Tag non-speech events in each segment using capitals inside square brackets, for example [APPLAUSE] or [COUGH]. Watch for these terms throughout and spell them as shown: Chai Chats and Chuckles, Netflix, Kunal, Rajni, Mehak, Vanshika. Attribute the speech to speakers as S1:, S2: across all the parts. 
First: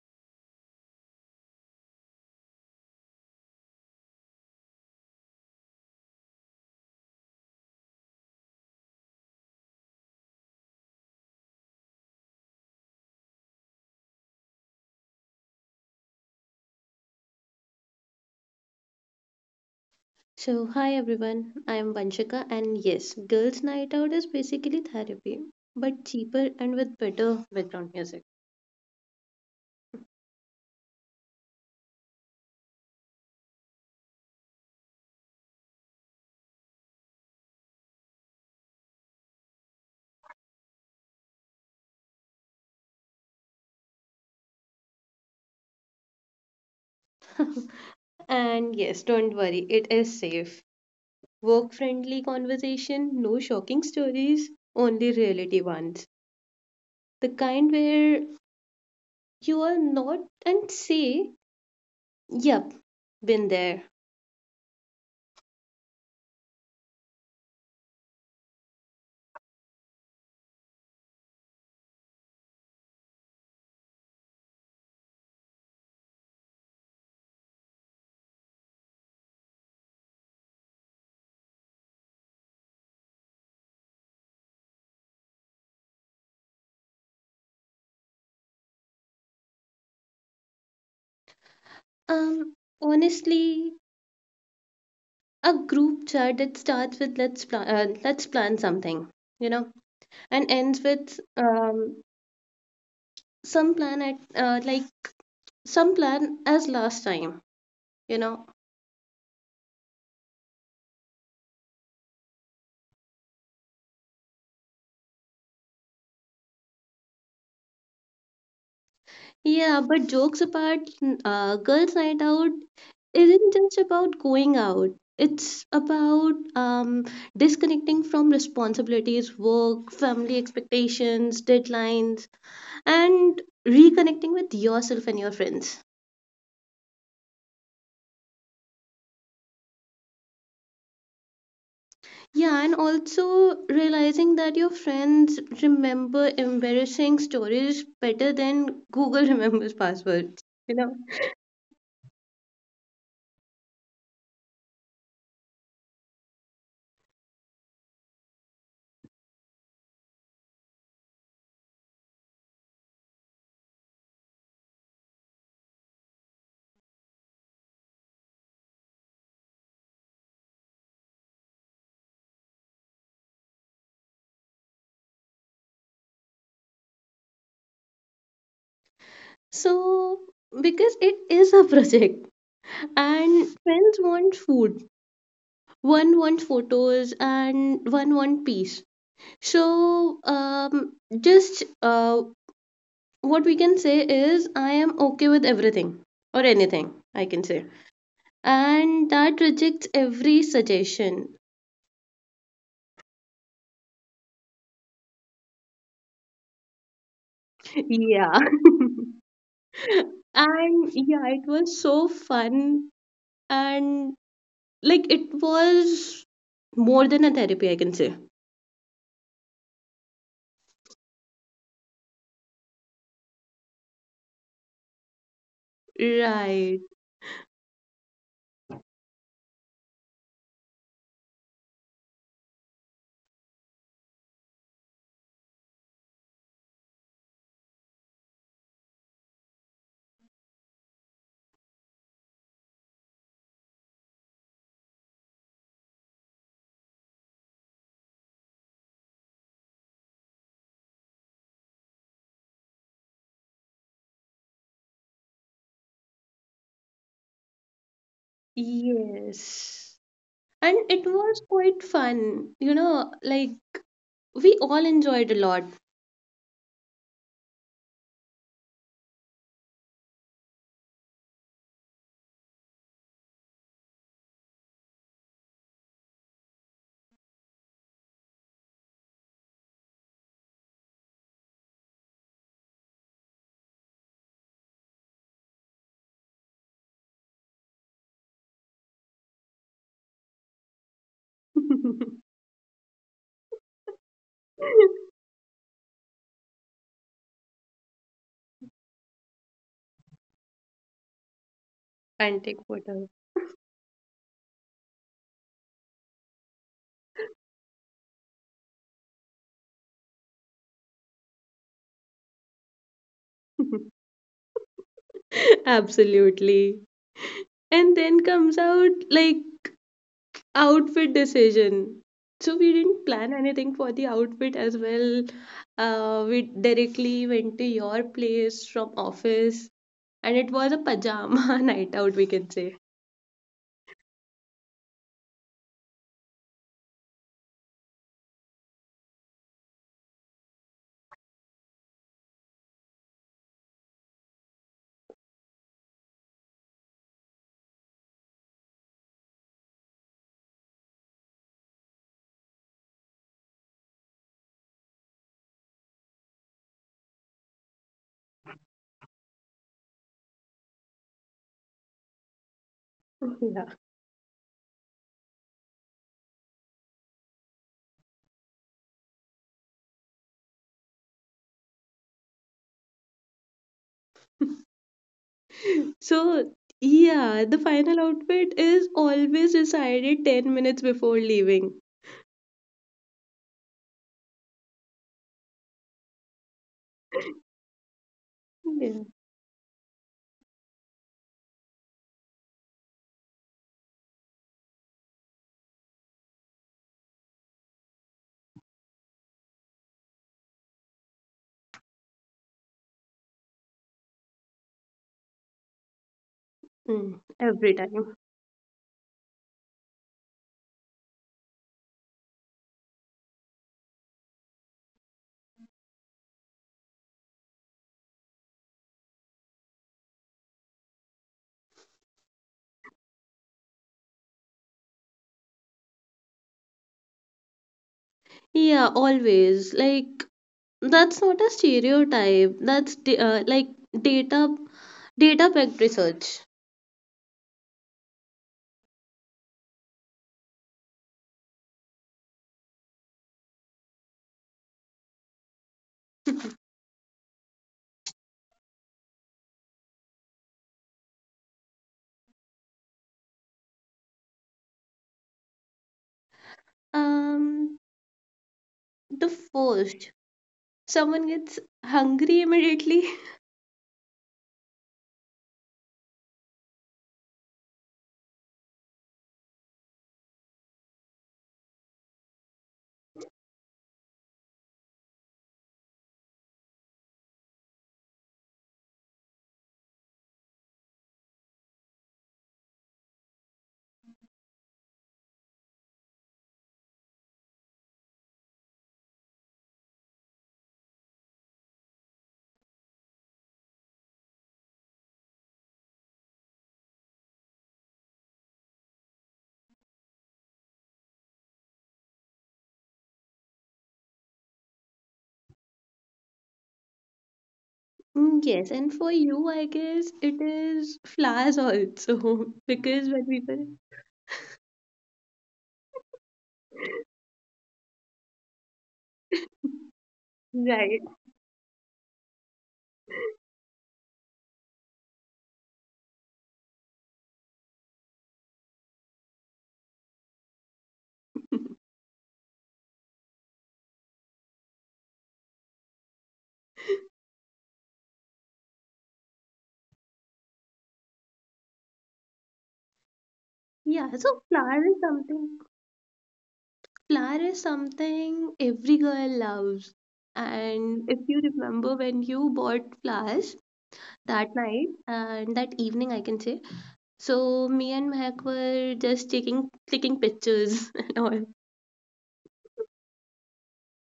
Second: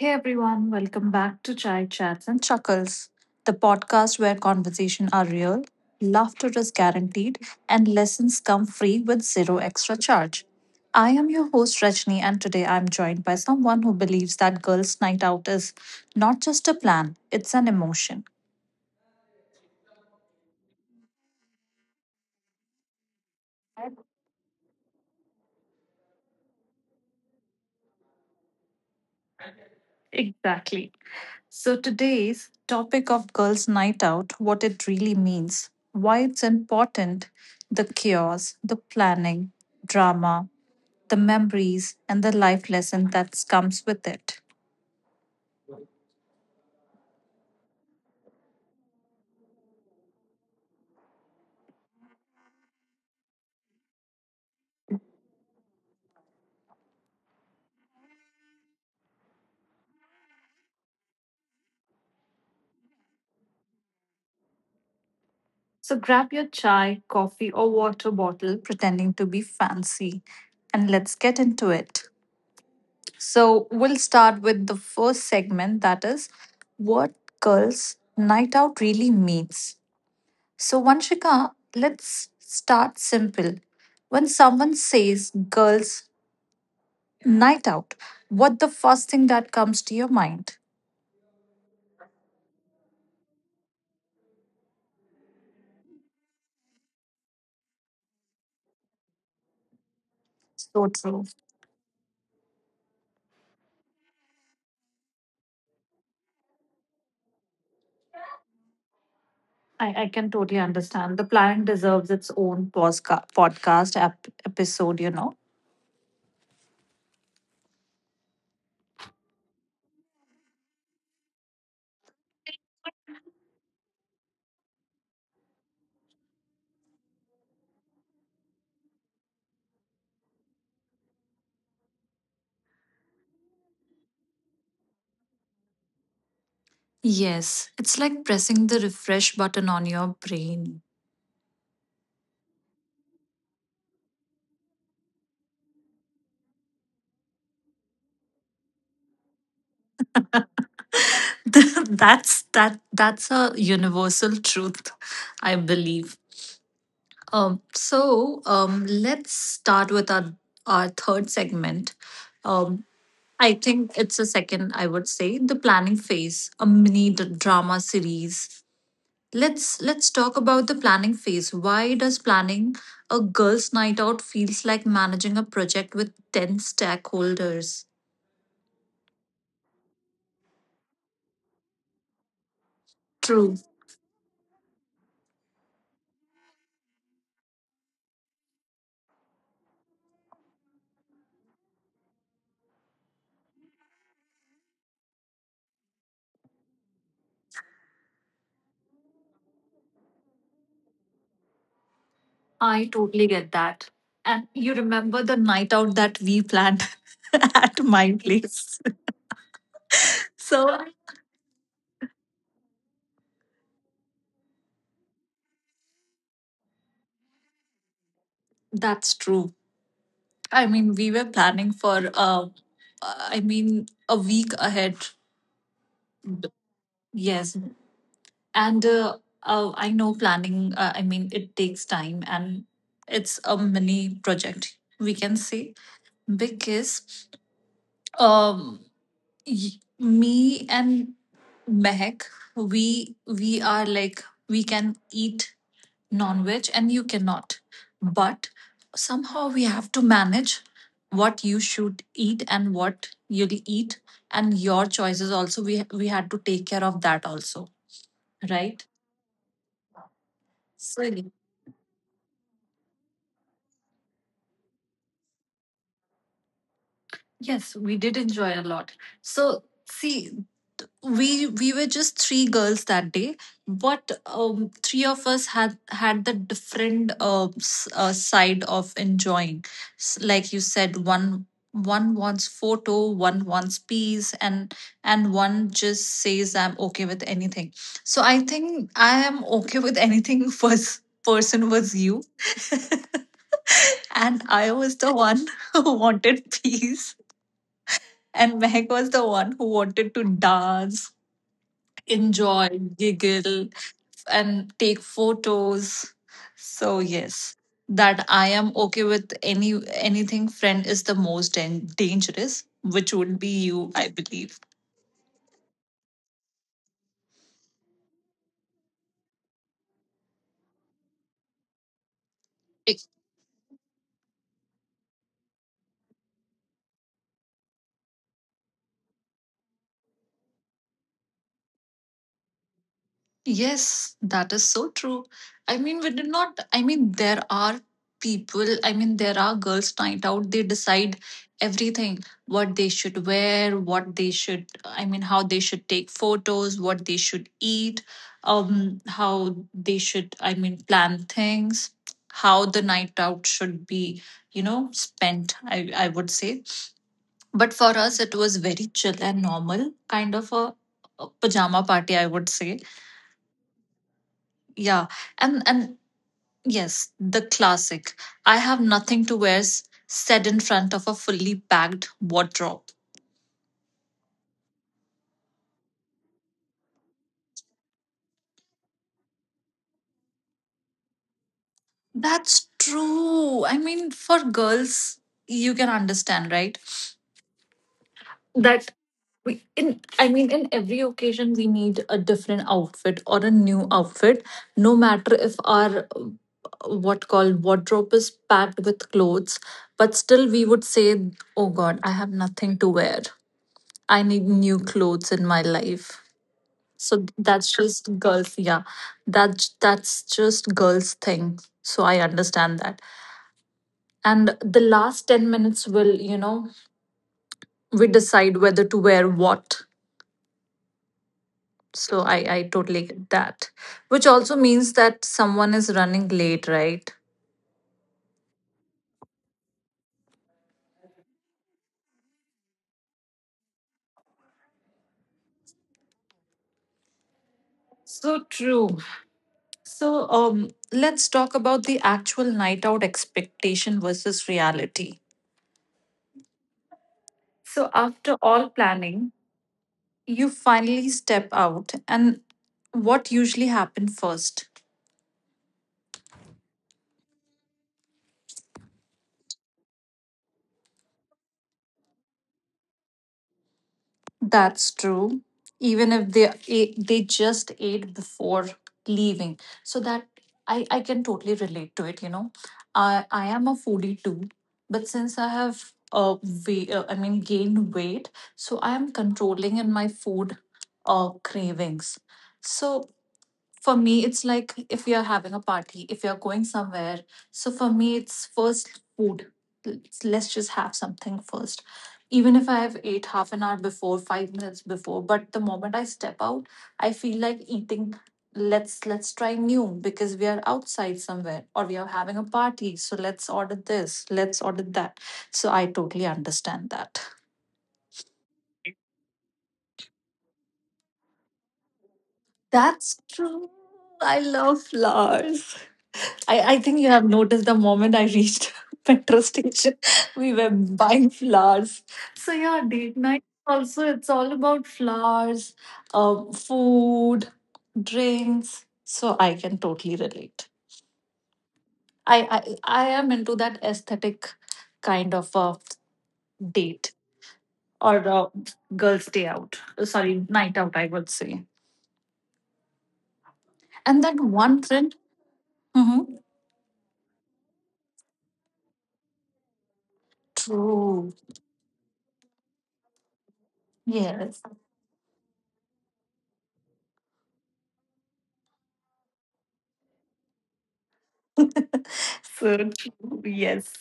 S1: Hey everyone, welcome back to Chai Chats and Chuckles, the podcast where conversation are real, laughter is guaranteed, and lessons come free with zero extra charge. I am your host Rajni, and today I'm joined by someone who believes that girls' night out is not just a plan, it's an emotion.
S2: So, hi everyone, I am Vanshika, and yes, Girls' Night Out is basically therapy, but cheaper and with better background music.
S1: Exactly. So, today's topic of girls' night out, what it really means, why it's important, the chaos, the planning, drama, the memories, and the life lesson that comes with it.
S2: [LAUGHS] And yes, don't worry, it is safe. Work friendly conversation, no shocking stories, only reality ones. The kind where you are not and say, yep, been there.
S1: So grab your chai, coffee, or water bottle, pretending to be fancy, and let's get into it. So we'll start with the first segment, that is what girls' night out really means. So, Vanshika, let's start simple. When someone says girls' night out, what the first thing that comes to your mind?
S2: Um, Honestly, a group chat that starts with let's plan something, you know, and ends with
S1: So true.
S2: some plan at like some plan as last time you know
S1: I can totally understand. The planet deserves its own podcast episode, you know.
S2: yeah, but jokes apart, girls night out isn't just about going out, it's about disconnecting from responsibilities, work, family expectations, deadlines, and reconnecting with yourself and your friends.
S1: Yes, it's like pressing the refresh button on your brain.
S2: Yeah, and also realizing that your friends remember embarrassing stories better than Google [LAUGHS] remembers passwords, you know.
S1: [LAUGHS] That's a universal truth, I believe. So let's start with our third segment. Um, I think it's a second. I would say the planning phase, a mini drama series. Let's talk about the planning phase. Why does planning a girls' night out feels like managing a project with 10 stakeholders?
S2: So, because it is a project, and
S1: True.
S2: friends want food, one want photos, and one want peace. So, just what we can say is, I am okay with everything or anything, I can say. And that rejects every suggestion.
S1: I totally get that. And you remember the night out that we planned [LAUGHS] at my
S2: Yeah.
S1: place. [LAUGHS]
S2: [LAUGHS]
S1: So
S2: And yeah, it was so fun, and like it was more than a therapy, I can say.
S1: that's true. I mean, we were planning for I mean a week ahead.
S2: Right.
S1: Yes, and I know planning I mean it takes time and it's a mini project we can say because um me and mehek we we are like we can eat non-veg and you cannot, but somehow we have to manage what you should eat and what you'll eat, and your choices also we had to take care of that also, right?
S2: Yes. And it
S1: So
S2: was quite fun. You know, like we all enjoyed a lot.
S1: yes, we did enjoy a lot. So, see, we were just three girls that day, but three of us had the different side of enjoying. Like you said, one wants photo, one wants peace, and one just says I'm okay with anything. So I think I am okay with anything. [LAUGHS] First person was you,
S2: [LAUGHS]
S1: and I was the one [LAUGHS] who wanted peace. And Mehak was the one who wanted to dance, enjoy,
S2: Antique photo.
S1: giggle, and take photos. So yes, that I am okay with any anything friend is the most dangerous, which would be you,
S2: [LAUGHS]
S1: I believe.
S2: Absolutely. And then comes out like outfit decision. So we didn't plan anything for the outfit as well. We directly went to your place from office, and it was a pajama [LAUGHS] night out, we can say.
S1: Yes, that is so true. I mean, we did not, I mean, there are people, I mean, there are girls' night out, they decide everything, what they should wear, what they should, I mean, how they should take photos, what they should eat, how they should, I mean, plan things, how the night out should be, you know, spent, I would say. But for us, it was very chill and normal, kind of a pajama party, I would say.
S2: [LAUGHS]
S1: Yeah, and yes, the classic "I have nothing to wear" said in front of a fully packed wardrobe.
S2: So, yeah, the final outfit is always decided 10 minutes before leaving.
S1: That's true. I mean, for girls, you can understand, right? That
S2: Yeah.
S1: we in I mean, in every occasion we need a different outfit or a new outfit, no matter if our what called wardrobe is packed with clothes, but still we would say, "Oh God, I have nothing to wear. I need new clothes in my life."
S2: Mm,
S1: So that's
S2: every time.
S1: just girls, yeah. That's just girls thing. So I understand that. And the last 10 minutes will, you know, we decide whether to wear what. So I totally get that. Which also means that someone is running late, right?
S2: Yeah, always. Like, that's not a stereotype. That's like data data backed research.
S1: So true. So um let's talk about the actual night out, expectation versus reality.
S2: [LAUGHS]
S1: So after all planning, you finally step out and what usually happens first?
S2: Um, the first, someone gets hungry immediately. [LAUGHS]
S1: That's true, even if they they just ate before leaving. So that I can totally relate to it, you know. I am a foodie too, but since I have uh, I mean gained weight, so I am controlling in my food cravings. So for me it's like, if we are having a party, if we are going somewhere, so for me it's first food. Let's just have something first. Even if I have ate half an hour before, 5 minutes before, but the moment I step out I feel like eating. Let's try new because we are outside somewhere or we are having a party, so let's order this, let's order that. So I totally understand that.
S2: Mm, yes, and for you, I guess it is flowers also, [LAUGHS] because
S1: That's
S2: when people,
S1: true, I love flowers. I think you have noticed the moment I reached [LAUGHS] metro station, [LAUGHS] we were
S2: right?
S1: buying flowers. So yeah, date night also it's all about flowers, food, drinks. So I can totally relate.
S2: [LAUGHS]
S1: I am into that aesthetic, kind of a date or a girls' day out. Sorry, night out, I would say.
S2: Yeah,
S1: And that
S2: so
S1: one friend. Mm-hmm.
S2: flower is something every girl loves. And if
S1: True.
S2: you remember when you bought flowers that
S1: Yes.
S2: night and that evening, I can say, so me and Mehak were just taking clicking pictures [LAUGHS] and all.
S1: [LAUGHS] so true. Yes.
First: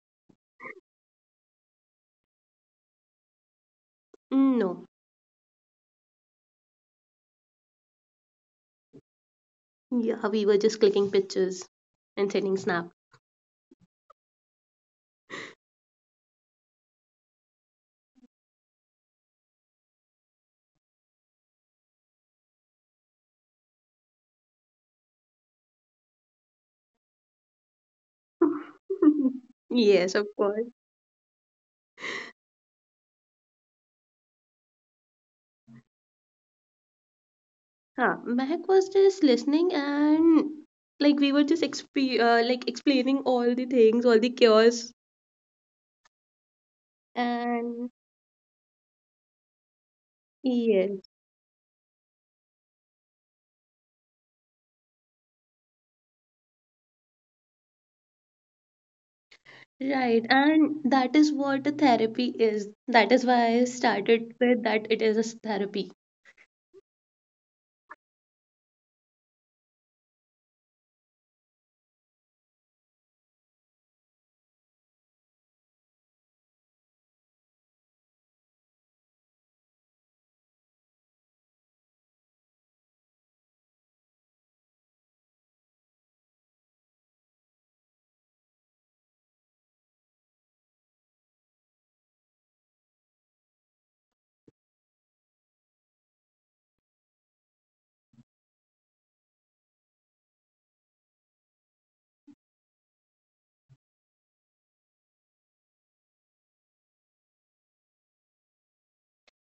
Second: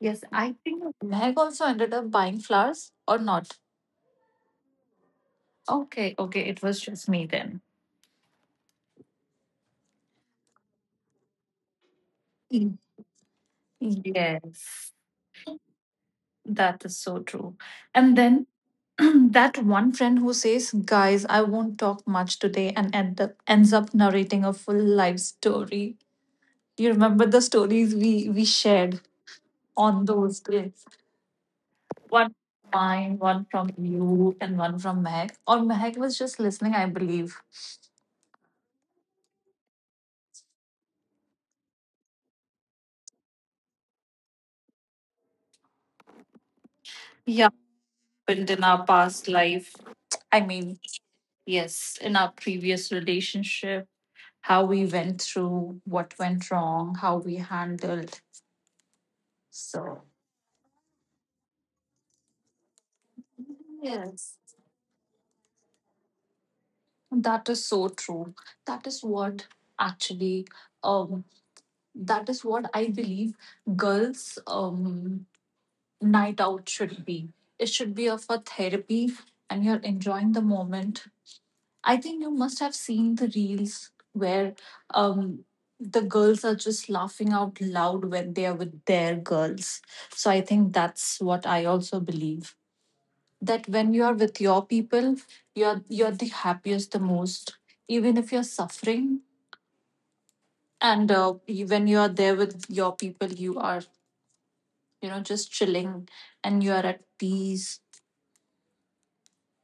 S1: Yes, I think Meg also ended up buying flowers, or not.
S2: Mm, no.
S1: Okay. Okay. It was just me then.
S2: Yeah, we were just clicking pictures and sending
S1: Mm.
S2: snap.
S1: Yes. That is so true. And then [CLEARS THROAT] that one friend who says, "guys, I won't talk much today," and ends up narrating a full life story. You remember the stories we
S2: [LAUGHS]
S1: shared on
S2: Yes, of
S1: those
S2: course.
S1: days? One mine, one from you, and one from Meg. Or Meg was just listening, I believe.
S2: Huh. Mehak was just listening, and like we were just exp like explaining all the things, all the cures.
S1: Yeah,
S2: And
S1: happened in our past life. I mean,
S2: yes,
S1: yes, in our previous relationship, how we went through, what went wrong, how we handled. So,
S2: right. And that is what a therapy is. That is why I started
S1: yes,
S2: with that it is a therapy.
S1: that is so true. That is what actually, um, that is what I believe girls' night out should be. It should be of a therapy, and you're enjoying the moment. I think you must have seen the reels where um, the girls are just laughing out loud when they are with their girls. So I think that's what I also believe, that when you are with your people, you're the happiest, the most, even if you're suffering. And when you are there with your people, you are, you know, just chilling and you are at peace.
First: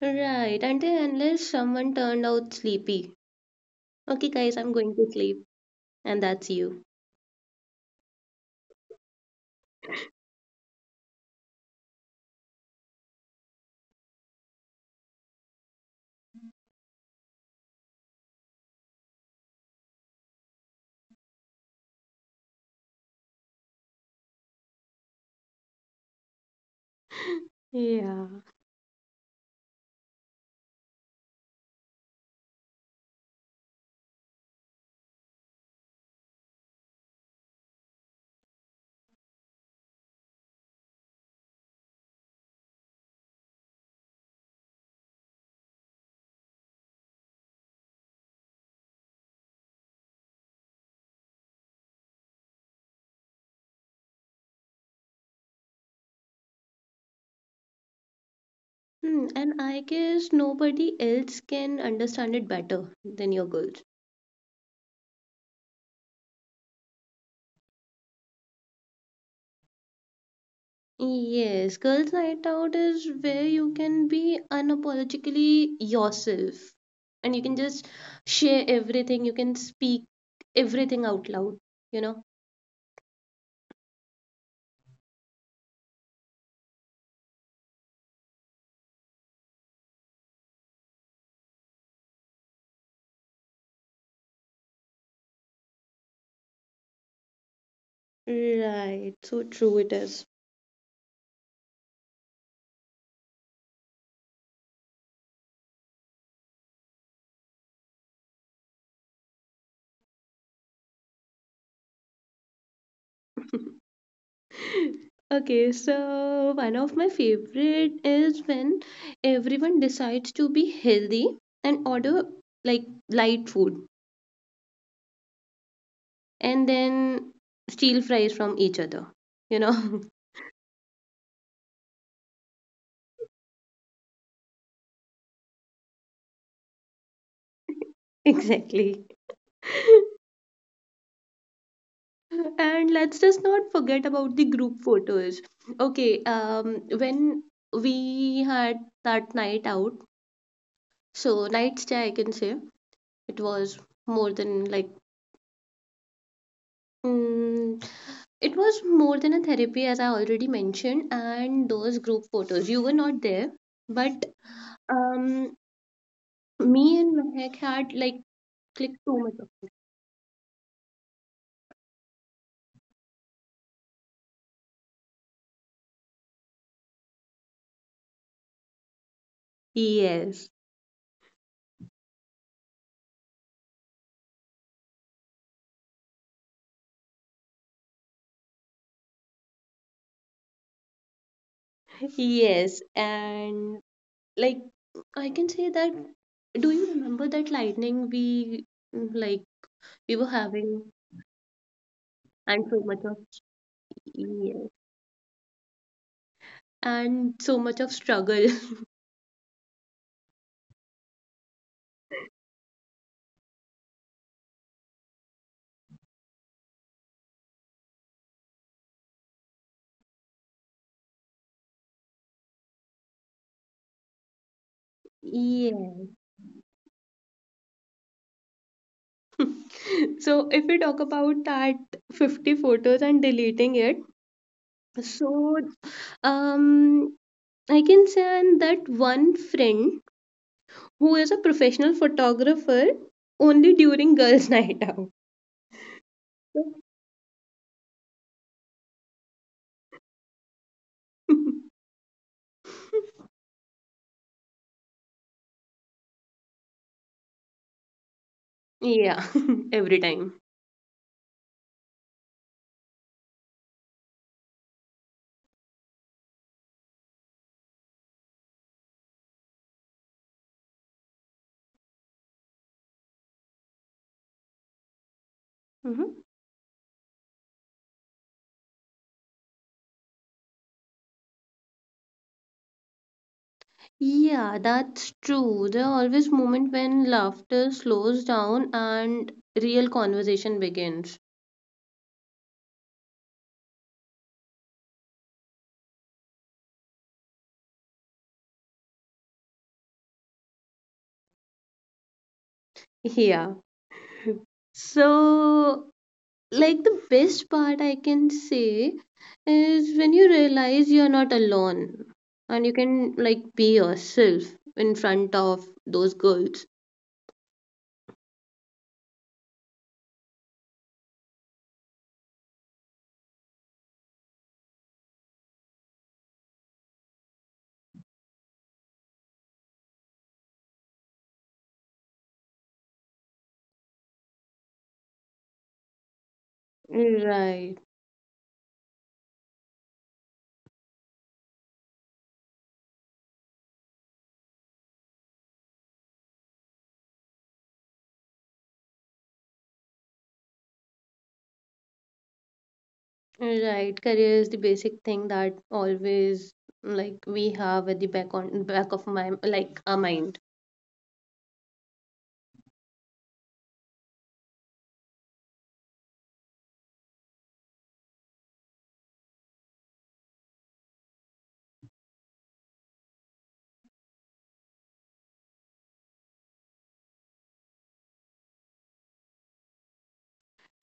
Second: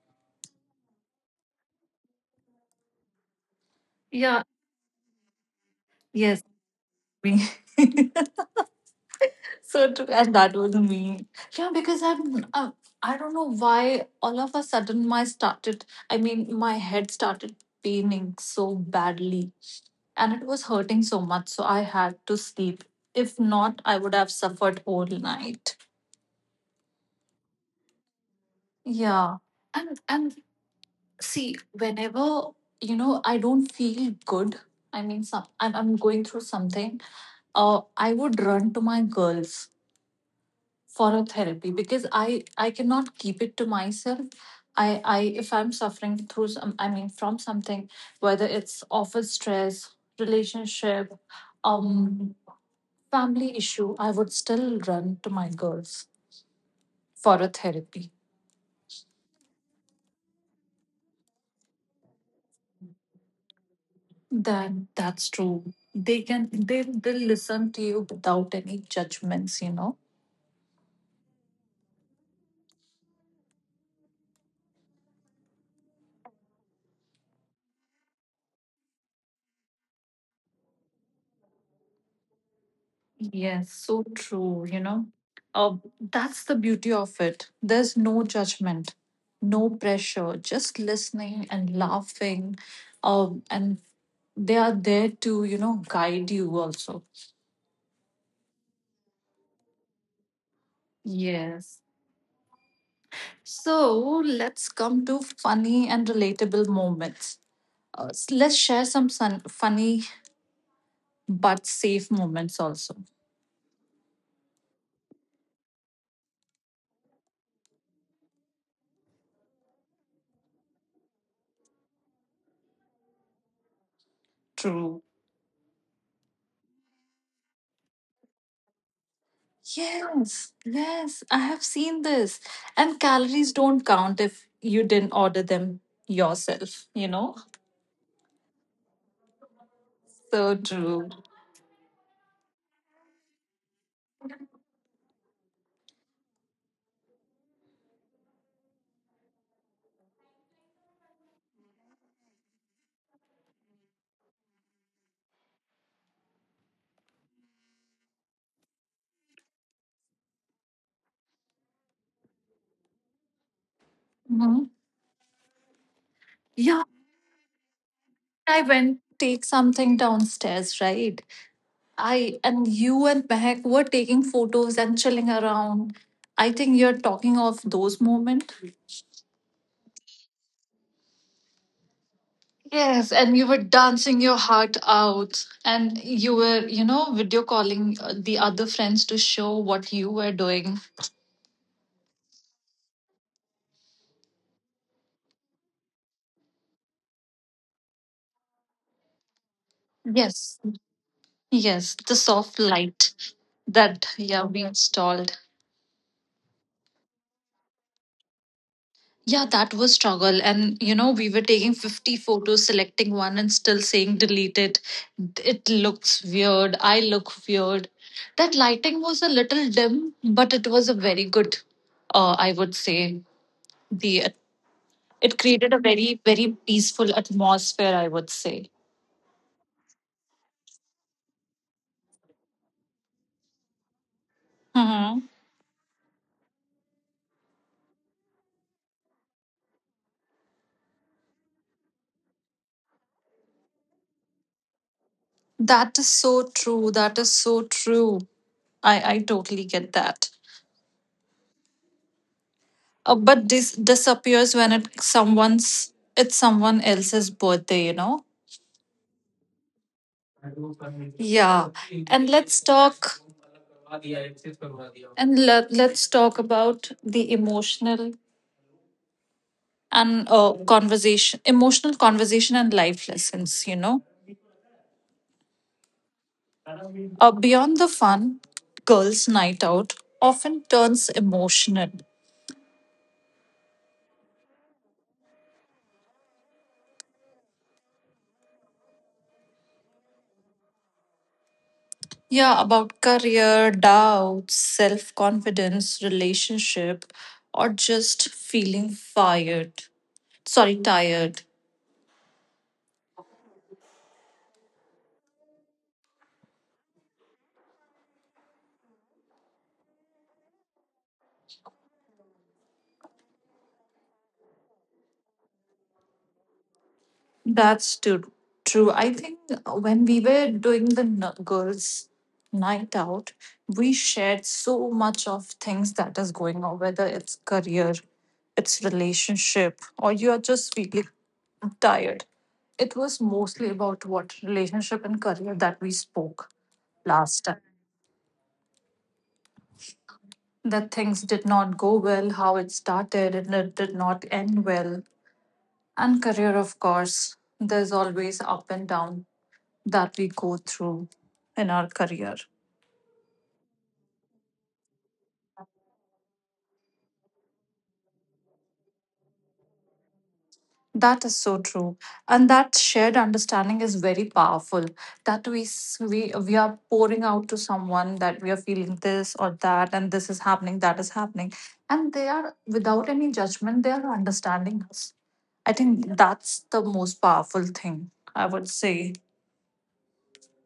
S2: Right. Until unless someone turned out sleepy. Okay, guys, I'm going to sleep. And that's you.
S1: [LAUGHS] So true, and that was me. Yeah, because I'm, I don't know why all of a sudden my head started paining so badly, and it was hurting so much. So I had to sleep. If not, I would have suffered whole night.
S2: [LAUGHS] Yeah.
S1: Yeah, and see, whenever, you know, I don't feel good. I mean, some I'm going through something. I would run to my girls for a therapy, because I cannot keep it to myself. I I if I'm suffering through some I mean from something, whether it's office stress, relationship, um family issue, I would still run to my girls for a therapy.
S2: Hmm, and I guess nobody else can understand it better than your girls.
S1: That's true, they can, they'll listen to you without any judgments, you know.
S2: Yes, girls' night out is where you can be unapologetically yourself, and you can just share everything, you can speak everything out loud, you know?
S1: Yes, so true, you know. Uh, that's the beauty of it. There's no judgment, no pressure, just listening and laughing. And they are there to, you know, guide you also.
S2: Right, so true it is.
S1: Yes. So let's come to funny and relatable moments. Let's share some funny but safe moments also.
S2: [LAUGHS] Okay, so one of my favorite is when everyone decides to be healthy and order, like, light food,
S1: True.
S2: and then steal fries from each other, you know?
S1: Yes, yes, I have seen this. And calories don't count if you didn't order them yourself, you know?
S2: [LAUGHS] Exactly. [LAUGHS]
S1: So true.
S2: And let's just not forget about the group photos. Okay, when we had that night out, so night stay, I can say, it was more than like, mm, it was more than a therapy, as I already mentioned. And those group photos, you were not there, but
S1: Mhm.
S2: um,
S1: Yeah,
S2: me and Mehak had like
S1: I
S2: clicked
S1: went
S2: so
S1: take
S2: much.
S1: something downstairs, right? I and you and Mehak were taking photos and chilling around. I think you're talking of those moments.
S2: Yes,
S1: Yes, and you were dancing your heart out, and you were, you know, video calling the other friends to show what you were doing.
S2: yes, and like I can say that, do you remember that lightning we, like we were
S1: Yes,
S2: having,
S1: Yes, the soft
S2: and so much of,
S1: light that yeah
S2: yeah,
S1: we installed.
S2: and so much of struggle.
S1: Yeah, that was struggle, and you know we were taking 50 photos, selecting one, and still saying delete it. It looks weird. I look weird. That lighting was a little dim, but it was a very good. I would say the
S2: [LAUGHS]
S1: it created a
S2: Yeah.
S1: very very peaceful atmosphere, I would say.
S2: [LAUGHS] So if we talk about that 50 photos and deleting it,
S1: Mhm.
S2: so um I can say that one friend who is a professional photographer only during girls' [LAUGHS] night out.
S1: That is so true. That is so true. I totally get that. But this disappears when it someone's it's someone else's birthday.
S2: [LAUGHS] Yeah. [LAUGHS] Every time.
S1: Yeah. And let's talk and let, let's talk about the emotional and conversation emotional conversation and life lessons, beyond the fun. Girls' night out often turns emotional.
S2: Yeah, that's true. There are always moments when laughter slows down and real conversation begins.
S1: Yeah, about career doubts, self confidence, relationship, or just feeling fired, sorry, tired.
S2: Yeah. So, like the best part, I can say, is when you realize you're not alone and you can like be yourself in front of those girls.
S1: That's too true. I think when we were doing the girls night out, we shared so much of things that is going on, whether it's career, it's relationship, or you are just feeling tired. It was mostly about what relationship and career that we spoke last
S2: Right.
S1: time, that things did not go well, how it started and it did not end well. And career, of course, there's always up and down that we go through in our career.
S2: Right. Career is the basic thing that always, like, we have at the back on back of my, like, our mind.
S1: That is so true, and that shared understanding is very powerful. That we s- we are pouring out to someone that we are feeling this or that, and this is happening, that is happening, and they are without any judgment. They are understanding us. I think that's the most powerful thing I would say.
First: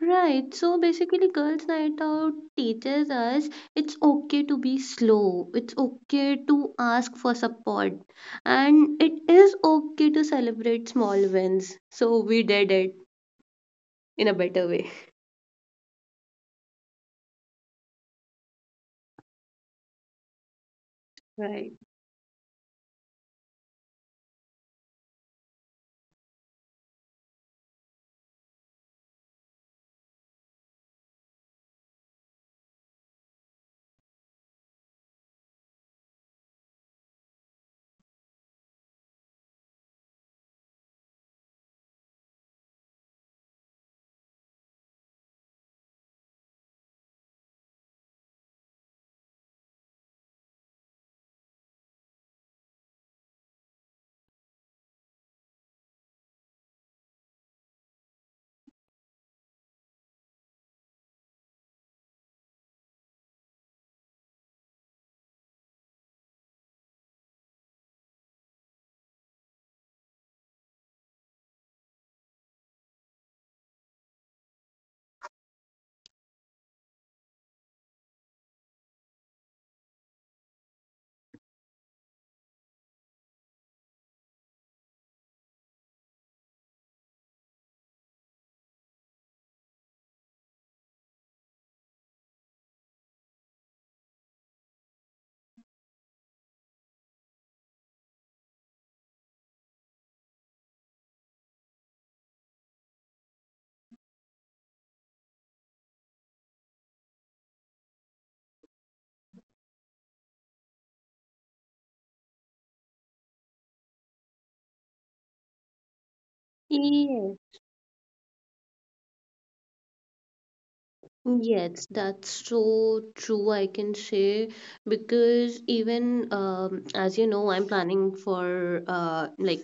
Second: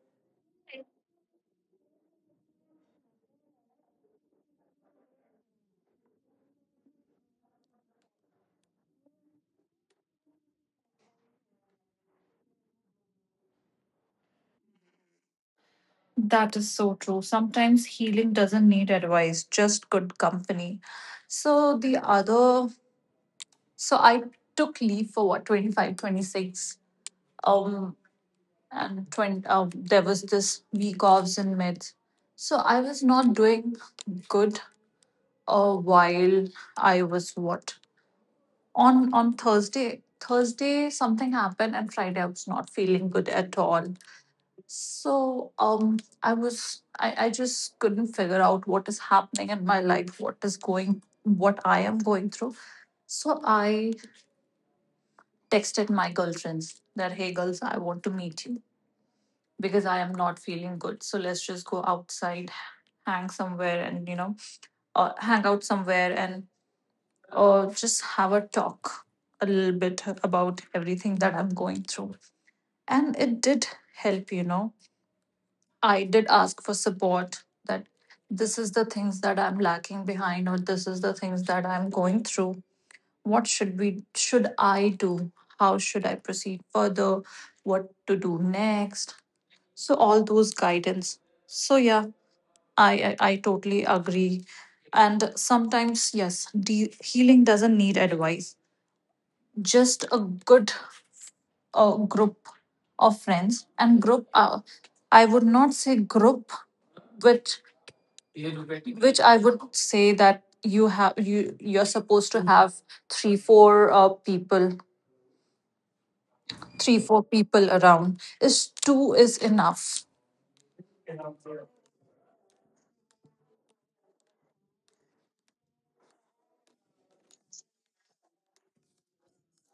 S2: Right. So basically, girls' night out teaches us it's okay to be slow, it's okay to ask for support, and it is okay to celebrate small wins. So we did it in a better way.
S1: That is so true. Sometimes healing doesn't need advice, just good company. So
S2: Right.
S1: the other So I took leave for what 25, 26, um, and 20, there was this week offs in meds. So I was not doing good, while I was what on Thursday. Thursday something happened and Friday I was not feeling good at all. So I just couldn't figure out what is happening in my life, what I am going through. So I texted my girlfriends that, hey, girls, I want to meet you because I am not feeling good. So let's just go outside, hang somewhere, and, hang out somewhere and just have a talk a little bit about everything that I'm going through. And it did help. I did ask for support that this is the things that I'm lacking behind, or this is the things that I'm going through. What should I do? How should I proceed further? What to do next? So all those guidance. So yeah, I totally agree. And sometimes, yes, healing doesn't need advice, just a good, group of friends, and group, I would not say group, which which I would say that you have, you're supposed to have three four people.
S2: [LAUGHS]
S1: Three, four
S2: Yes.
S1: people around, is two is enough.
S2: Yes, that's so true, I can say, because even, as you know, I'm planning for like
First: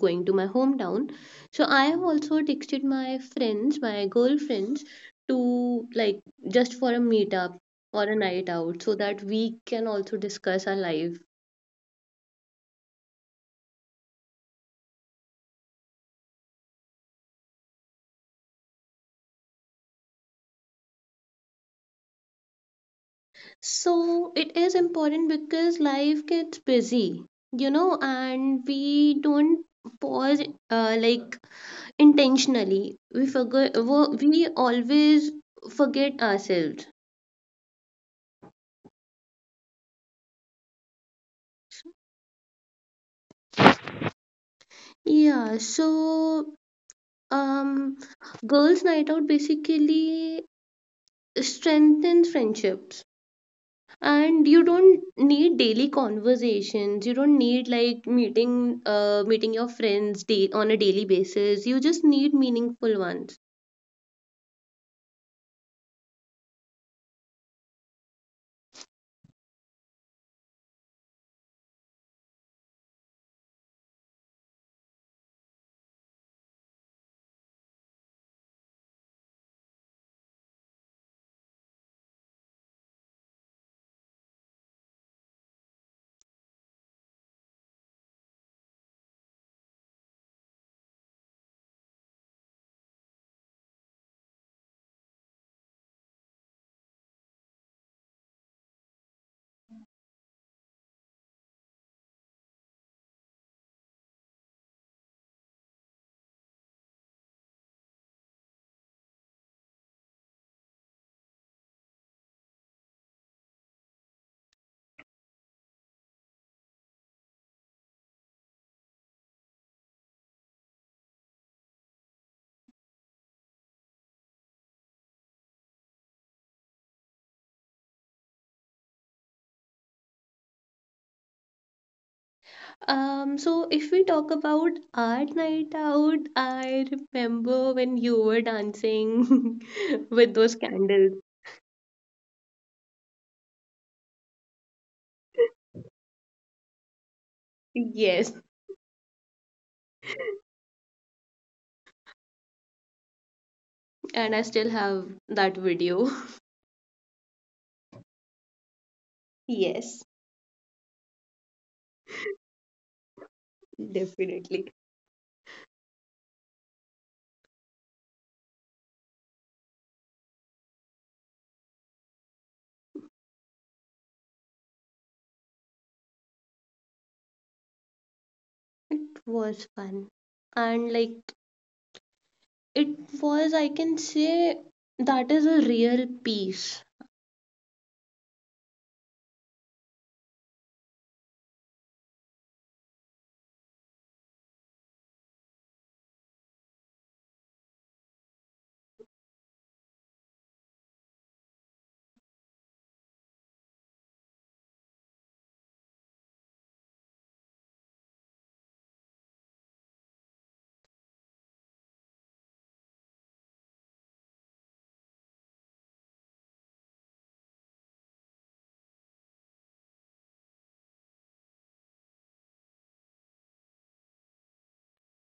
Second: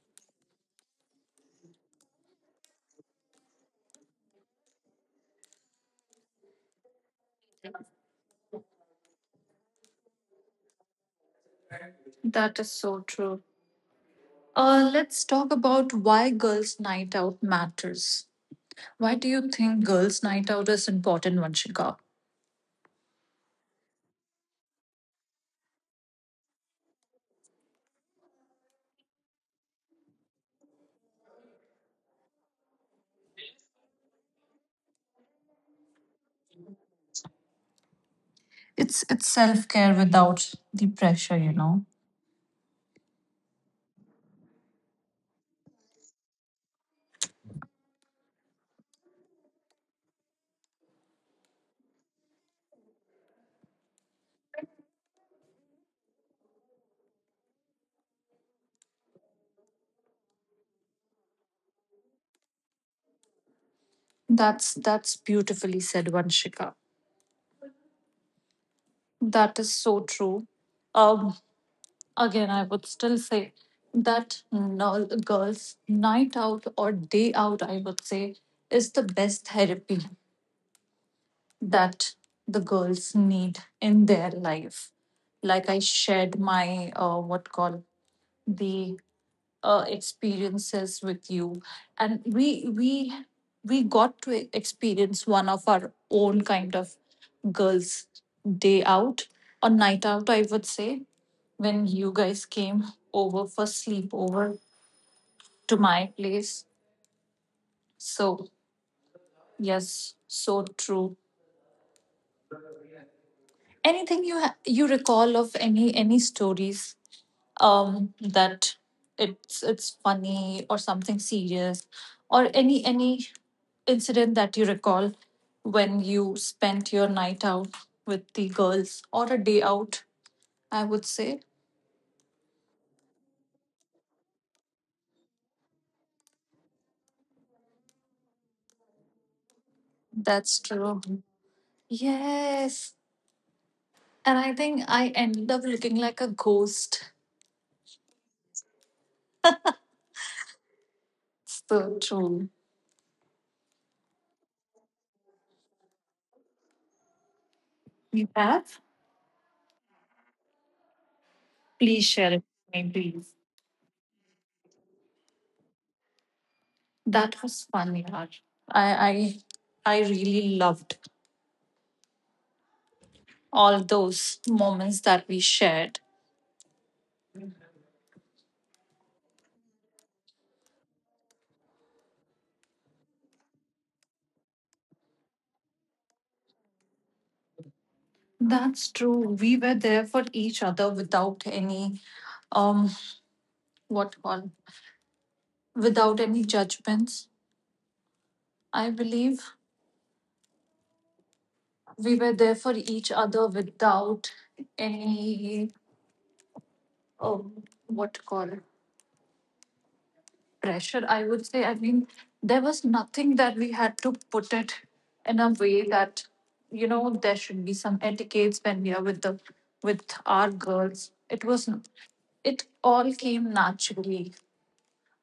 S2: going to my hometown. So I have also texted my friends, my girlfriends, to like just for a meetup or a night out so that we can also discuss our life.
S1: That is so true. Let's talk about why girls' night out matters. Why do you think girls' night out is important, Vanshika?
S2: So it is important because life gets busy, you know, and we don't pause like intentionally. We forget, we always forget ourselves.
S1: It's self care without the pressure, you know.
S2: Yeah, so um girls' night out basically strengthens friendships, and you don't need daily conversations, you don't need like meeting your friends day on a daily basis, you just need meaningful ones.
S1: That's beautifully said, Vanshika. That is so true. Um, Again, I would still say that, no, girls' night out or day out, I would say, is the best therapy that the girls need in their life, like I shared my, what call, the, experiences with you. And we got to experience one of our own kind of girls day out or night out, I would say, when you guys came over for sleepover to my place. So yes, so true. Anything you you recall of any stories, um, that it's funny or something serious, or any incident that you recall when you spent your night out with the girls or a day out, I would say.
S2: So if we talk about art night out, I remember when you were dancing [LAUGHS] with those
S1: That's
S2: candles.
S1: true. Yes, and I think I ended up looking like a ghost.
S2: Yes,
S1: So true.
S2: and I still have that video. [LAUGHS]
S1: You have?
S2: Yes,
S1: Please share it with me, please.
S2: definitely.
S1: That was fun, yaar. I i i really loved all those moments that we shared.
S2: It was fun. And like it was, I can say, that is a real piece.
S1: That's true. We were there for each other without any, um what call, without any judgments. I believe we were there for each other without any, um what call it, pressure, I would say. I mean, there was nothing that we had to put it in a way that there should be some etiquettes when we are with the with our girls. It was, it all came naturally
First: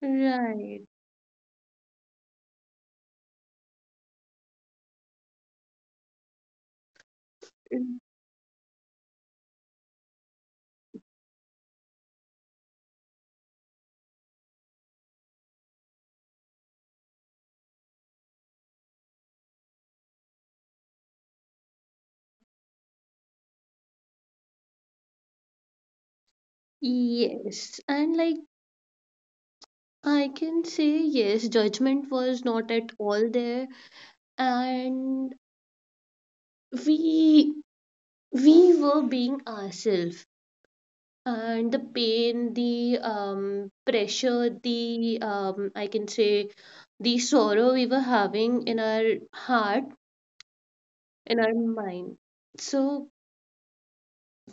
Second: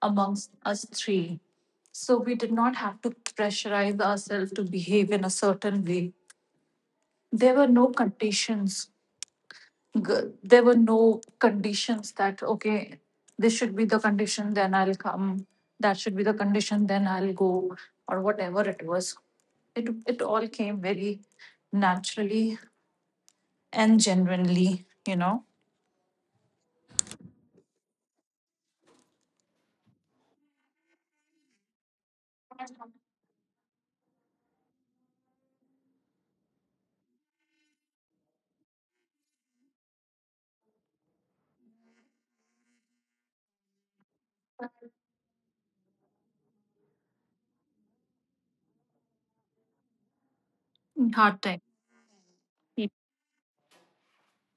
S1: amongst us
S2: Right.
S1: three. So we did not have to pressurize ourselves to behave in a certain way. There were no conditions. There were no conditions that, okay, this should be the condition, then I'll come. That should be the condition, then I'll go, or whatever it was. It all came very naturally and genuinely, you know.
S2: Yes. And like I can say, yes, judgment was not at all there. And we we were being ourselves, and the pain, the pressure, the I can say the sorrow we were having in our heart,
S1: Hard
S2: in our
S1: time.
S2: mind. So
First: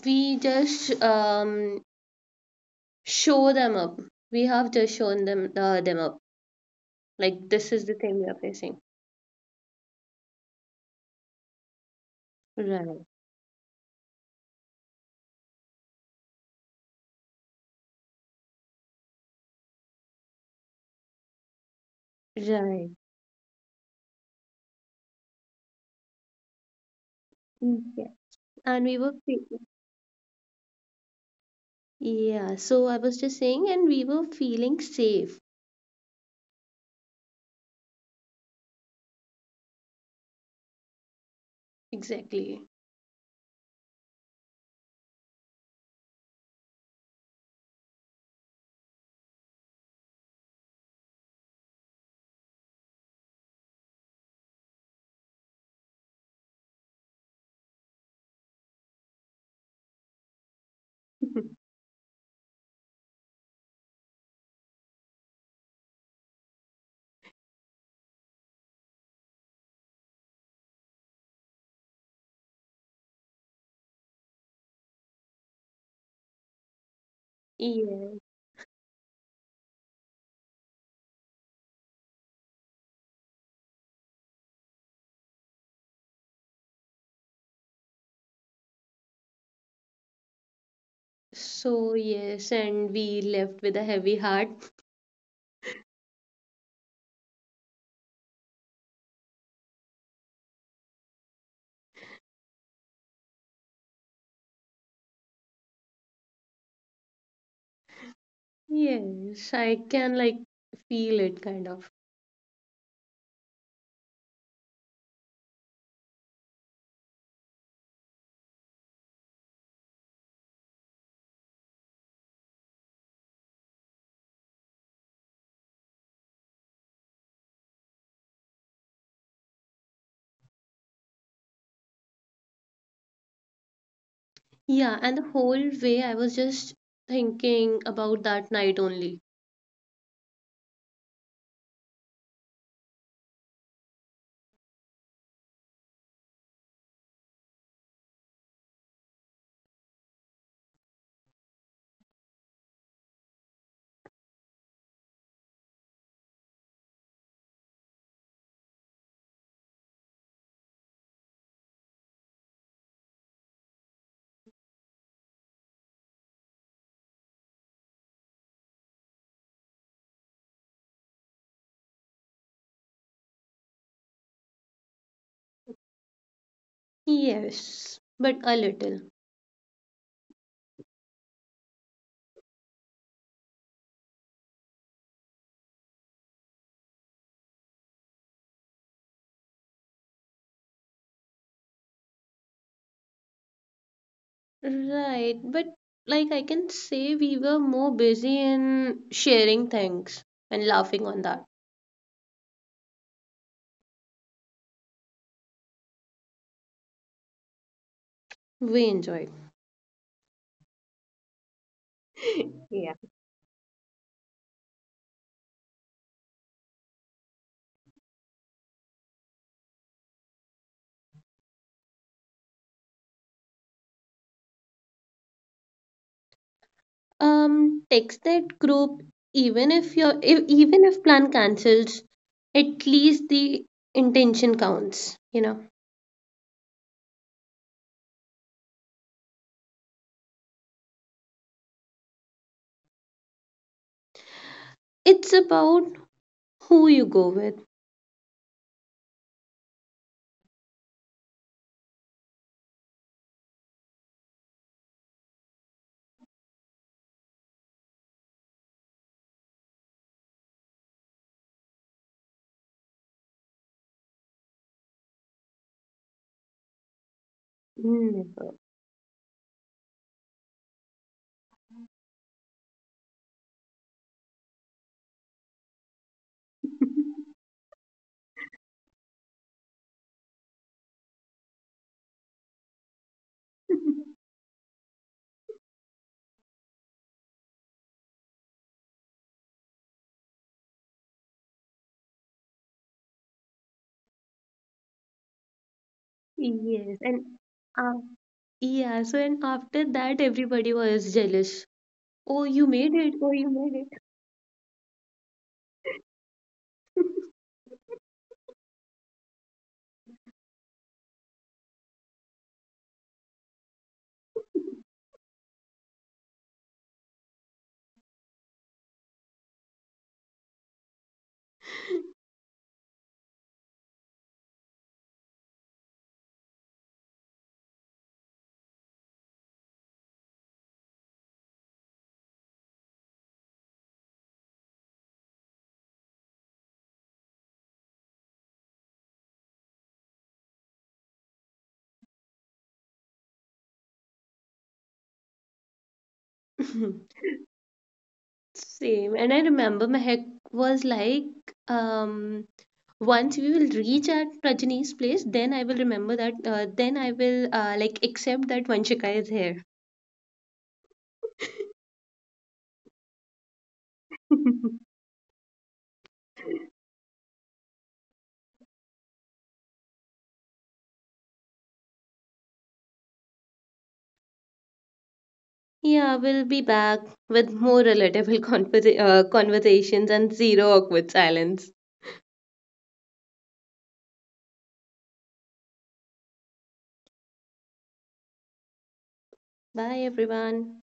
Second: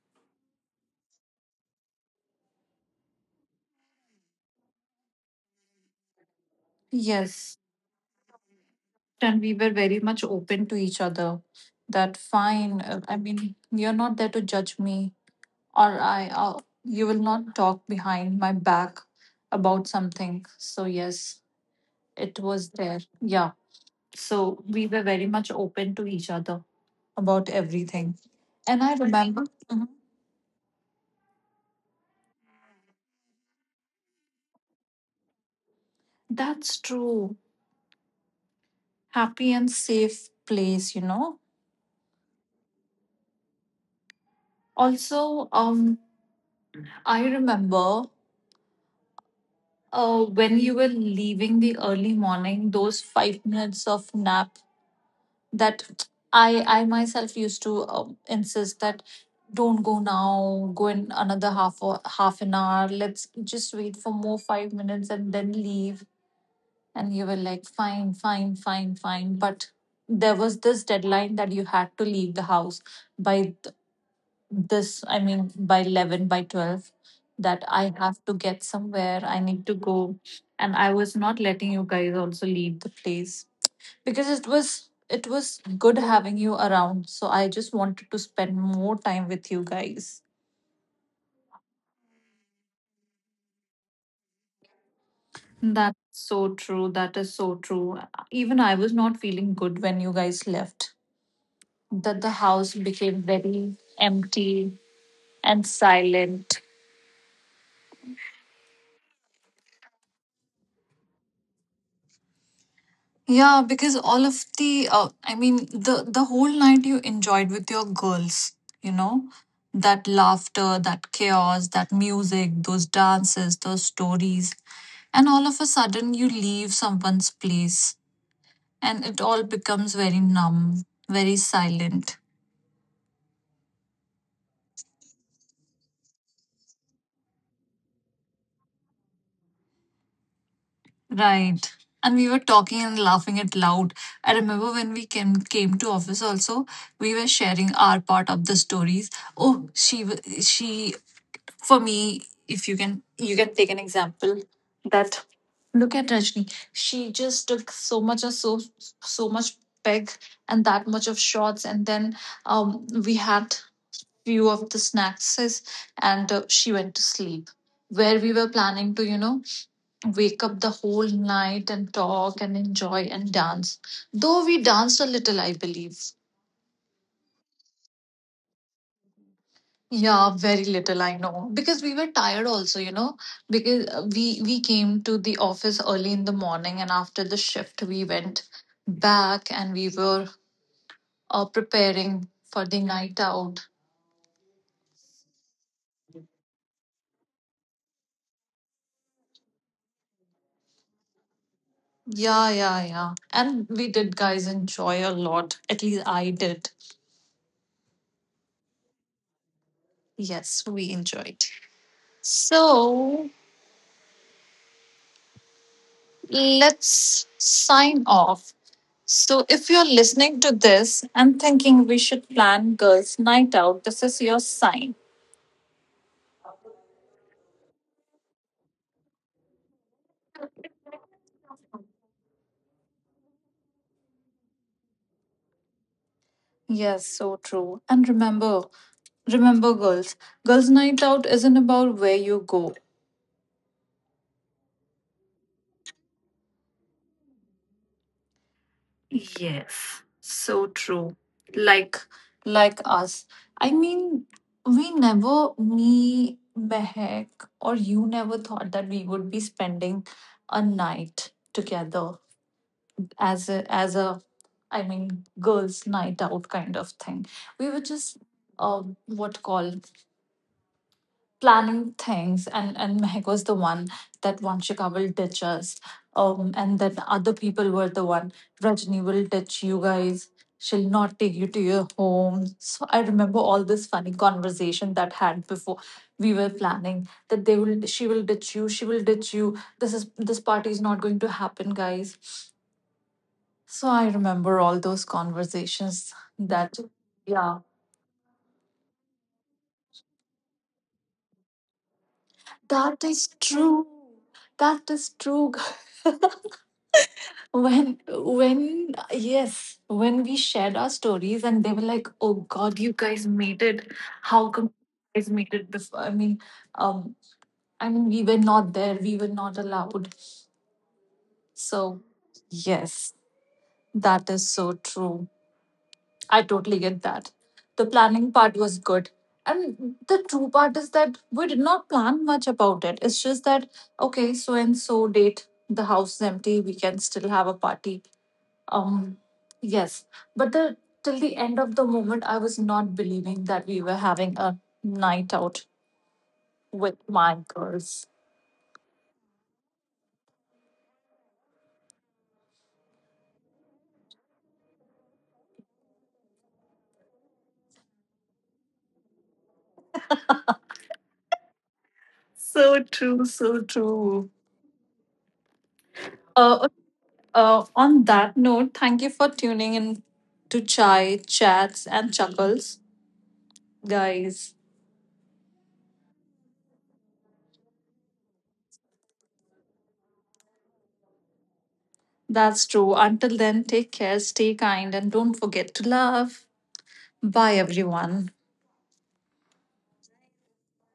S2: we just show them up, we have just shown them up, like
S1: Yes.
S2: this is the thing we are facing.
S1: And we were very much open to each other that fine,
S2: Right.
S1: I mean, you're not there to judge me, or I, you will not talk behind my back about something. So yes, it was
S2: Right.
S1: there. Yeah. So we were very much open to each other about
S2: Yeah.
S1: everything.
S2: and
S1: And
S2: we
S1: I
S2: were fe-
S1: remember, mhm,
S2: Yeah, so I was just saying, and we were feeling safe.
S1: that's true, happy and safe place, you know.
S2: Exactly.
S1: Also, um, I remember, uh, when you were leaving the early morning, those 5 minutes of nap that I myself used to, insist that don't go now, go in another
S2: [LAUGHS]
S1: half or half an hour. Let's just wait for more 5 minutes and then leave. And you were like, fine, fine, fine, fine. But there was this deadline that you had to leave the house by this, I mean, by 11 by 12, that I have
S2: Yes.
S1: to get somewhere, I need to go. And I was not letting you guys also leave the place because it was, it was good having you around. So I just wanted to spend more time with you guys.
S2: So yes, and we left with a heavy heart.
S1: That's so true. That is so true. Even I was not feeling good when you guys left, that the house became very empty and silent.
S2: Yes, I can like feel it kind of.
S1: Yeah, because all of the, I mean, the whole night you enjoyed with your girls, you know, that laughter, that chaos, that music, those dances, those stories, and all of a sudden you leave someone's place, and it all becomes very numb, very silent,
S2: Yeah, and the whole way I was just thinking about that night only.
S1: right? And we were talking and laughing it loud. I remember when we came to office also, we were sharing our part of the stories. Oh, she wa- she For me, if you can take an example that look at Rajni, she just took so much of so much peg and that much of shots, and then, we had few of the snacks, and she went to sleep, where we were planning to wake up the whole night and talk and enjoy and dance, though we danced a little, I believe.
S2: Yes, but a little.
S1: Yeah, very little, I know, because we were tired also, you know, because, we came to the office early in the morning, and after the shift we went back and we were, preparing for the night out.
S2: Right, but like I can say we were more busy in sharing things and laughing on that.
S1: Yeah, yeah, yeah. And we did guys enjoy a lot. At least I did.
S2: We enjoyed.
S1: Yes, we enjoyed. So, let's sign off. So, if you're listening to this and thinking we should plan girls' night out, this is your sign.
S2: Text that group, even if your if, even if plan cancels, at least the intention counts, you know.
S1: Yes, so true. And remember, remember, girls, girls' night out isn't about where you go.
S2: It's about who you go with.
S1: Yes, so true. Like, like us. I mean, we never, me, Mehak, or you never thought that we would be spending a night together as a, I mean, girls' night out kind of thing. We were just,
S2: Never.
S1: what call, planning things, and Mehak was the one that Vanshika will ditch us, um, and then other people were the one Rajni will ditch you guys, she'll not take you to your home. So I remember all this funny
S2: [LAUGHS]
S1: conversation that had before we were planning, that they will, she will ditch you, she will ditch you, this is this party is not going to happen, guys. So I remember all those conversations. That,
S2: Yes, and
S1: yeah,
S2: uh, yeah, so and after that everybody was jealous. Oh, you made
S1: that
S2: it, oh,
S1: is
S2: you made
S1: true.
S2: it.
S1: That is true. [LAUGHS] When, yes, when we shared our stories and they were like, oh god, you guys made it. How come you guys made it before? I mean um i mean we were not there, we were not allowed. So yes, that is so true. I totally get that. The planning part was good, and the true part is that we did not plan much about it. It's just that, okay, so and so date the house is empty, we can still have a party. Um, yes, but the till the end of the moment, I was not believing that we were having a night out with
S2: [LAUGHS]
S1: my girls.
S2: Same, and I remember my heck was like, once we will reach at Rajini's place, then I will remember that. Then I will like accept that Vanshika is here.
S1: So true, so true.
S2: [LAUGHS]
S1: Uh, on that note, thank you for tuning in to Chai, Chats, and Chuckles, guys.
S2: Yeah, we'll be back with more relatable [LAUGHS] conversations and zero awkward silence.
S1: That's true. Until then, take care, stay kind, and don't forget to love. Bye, everyone.
S2: Bye, everyone.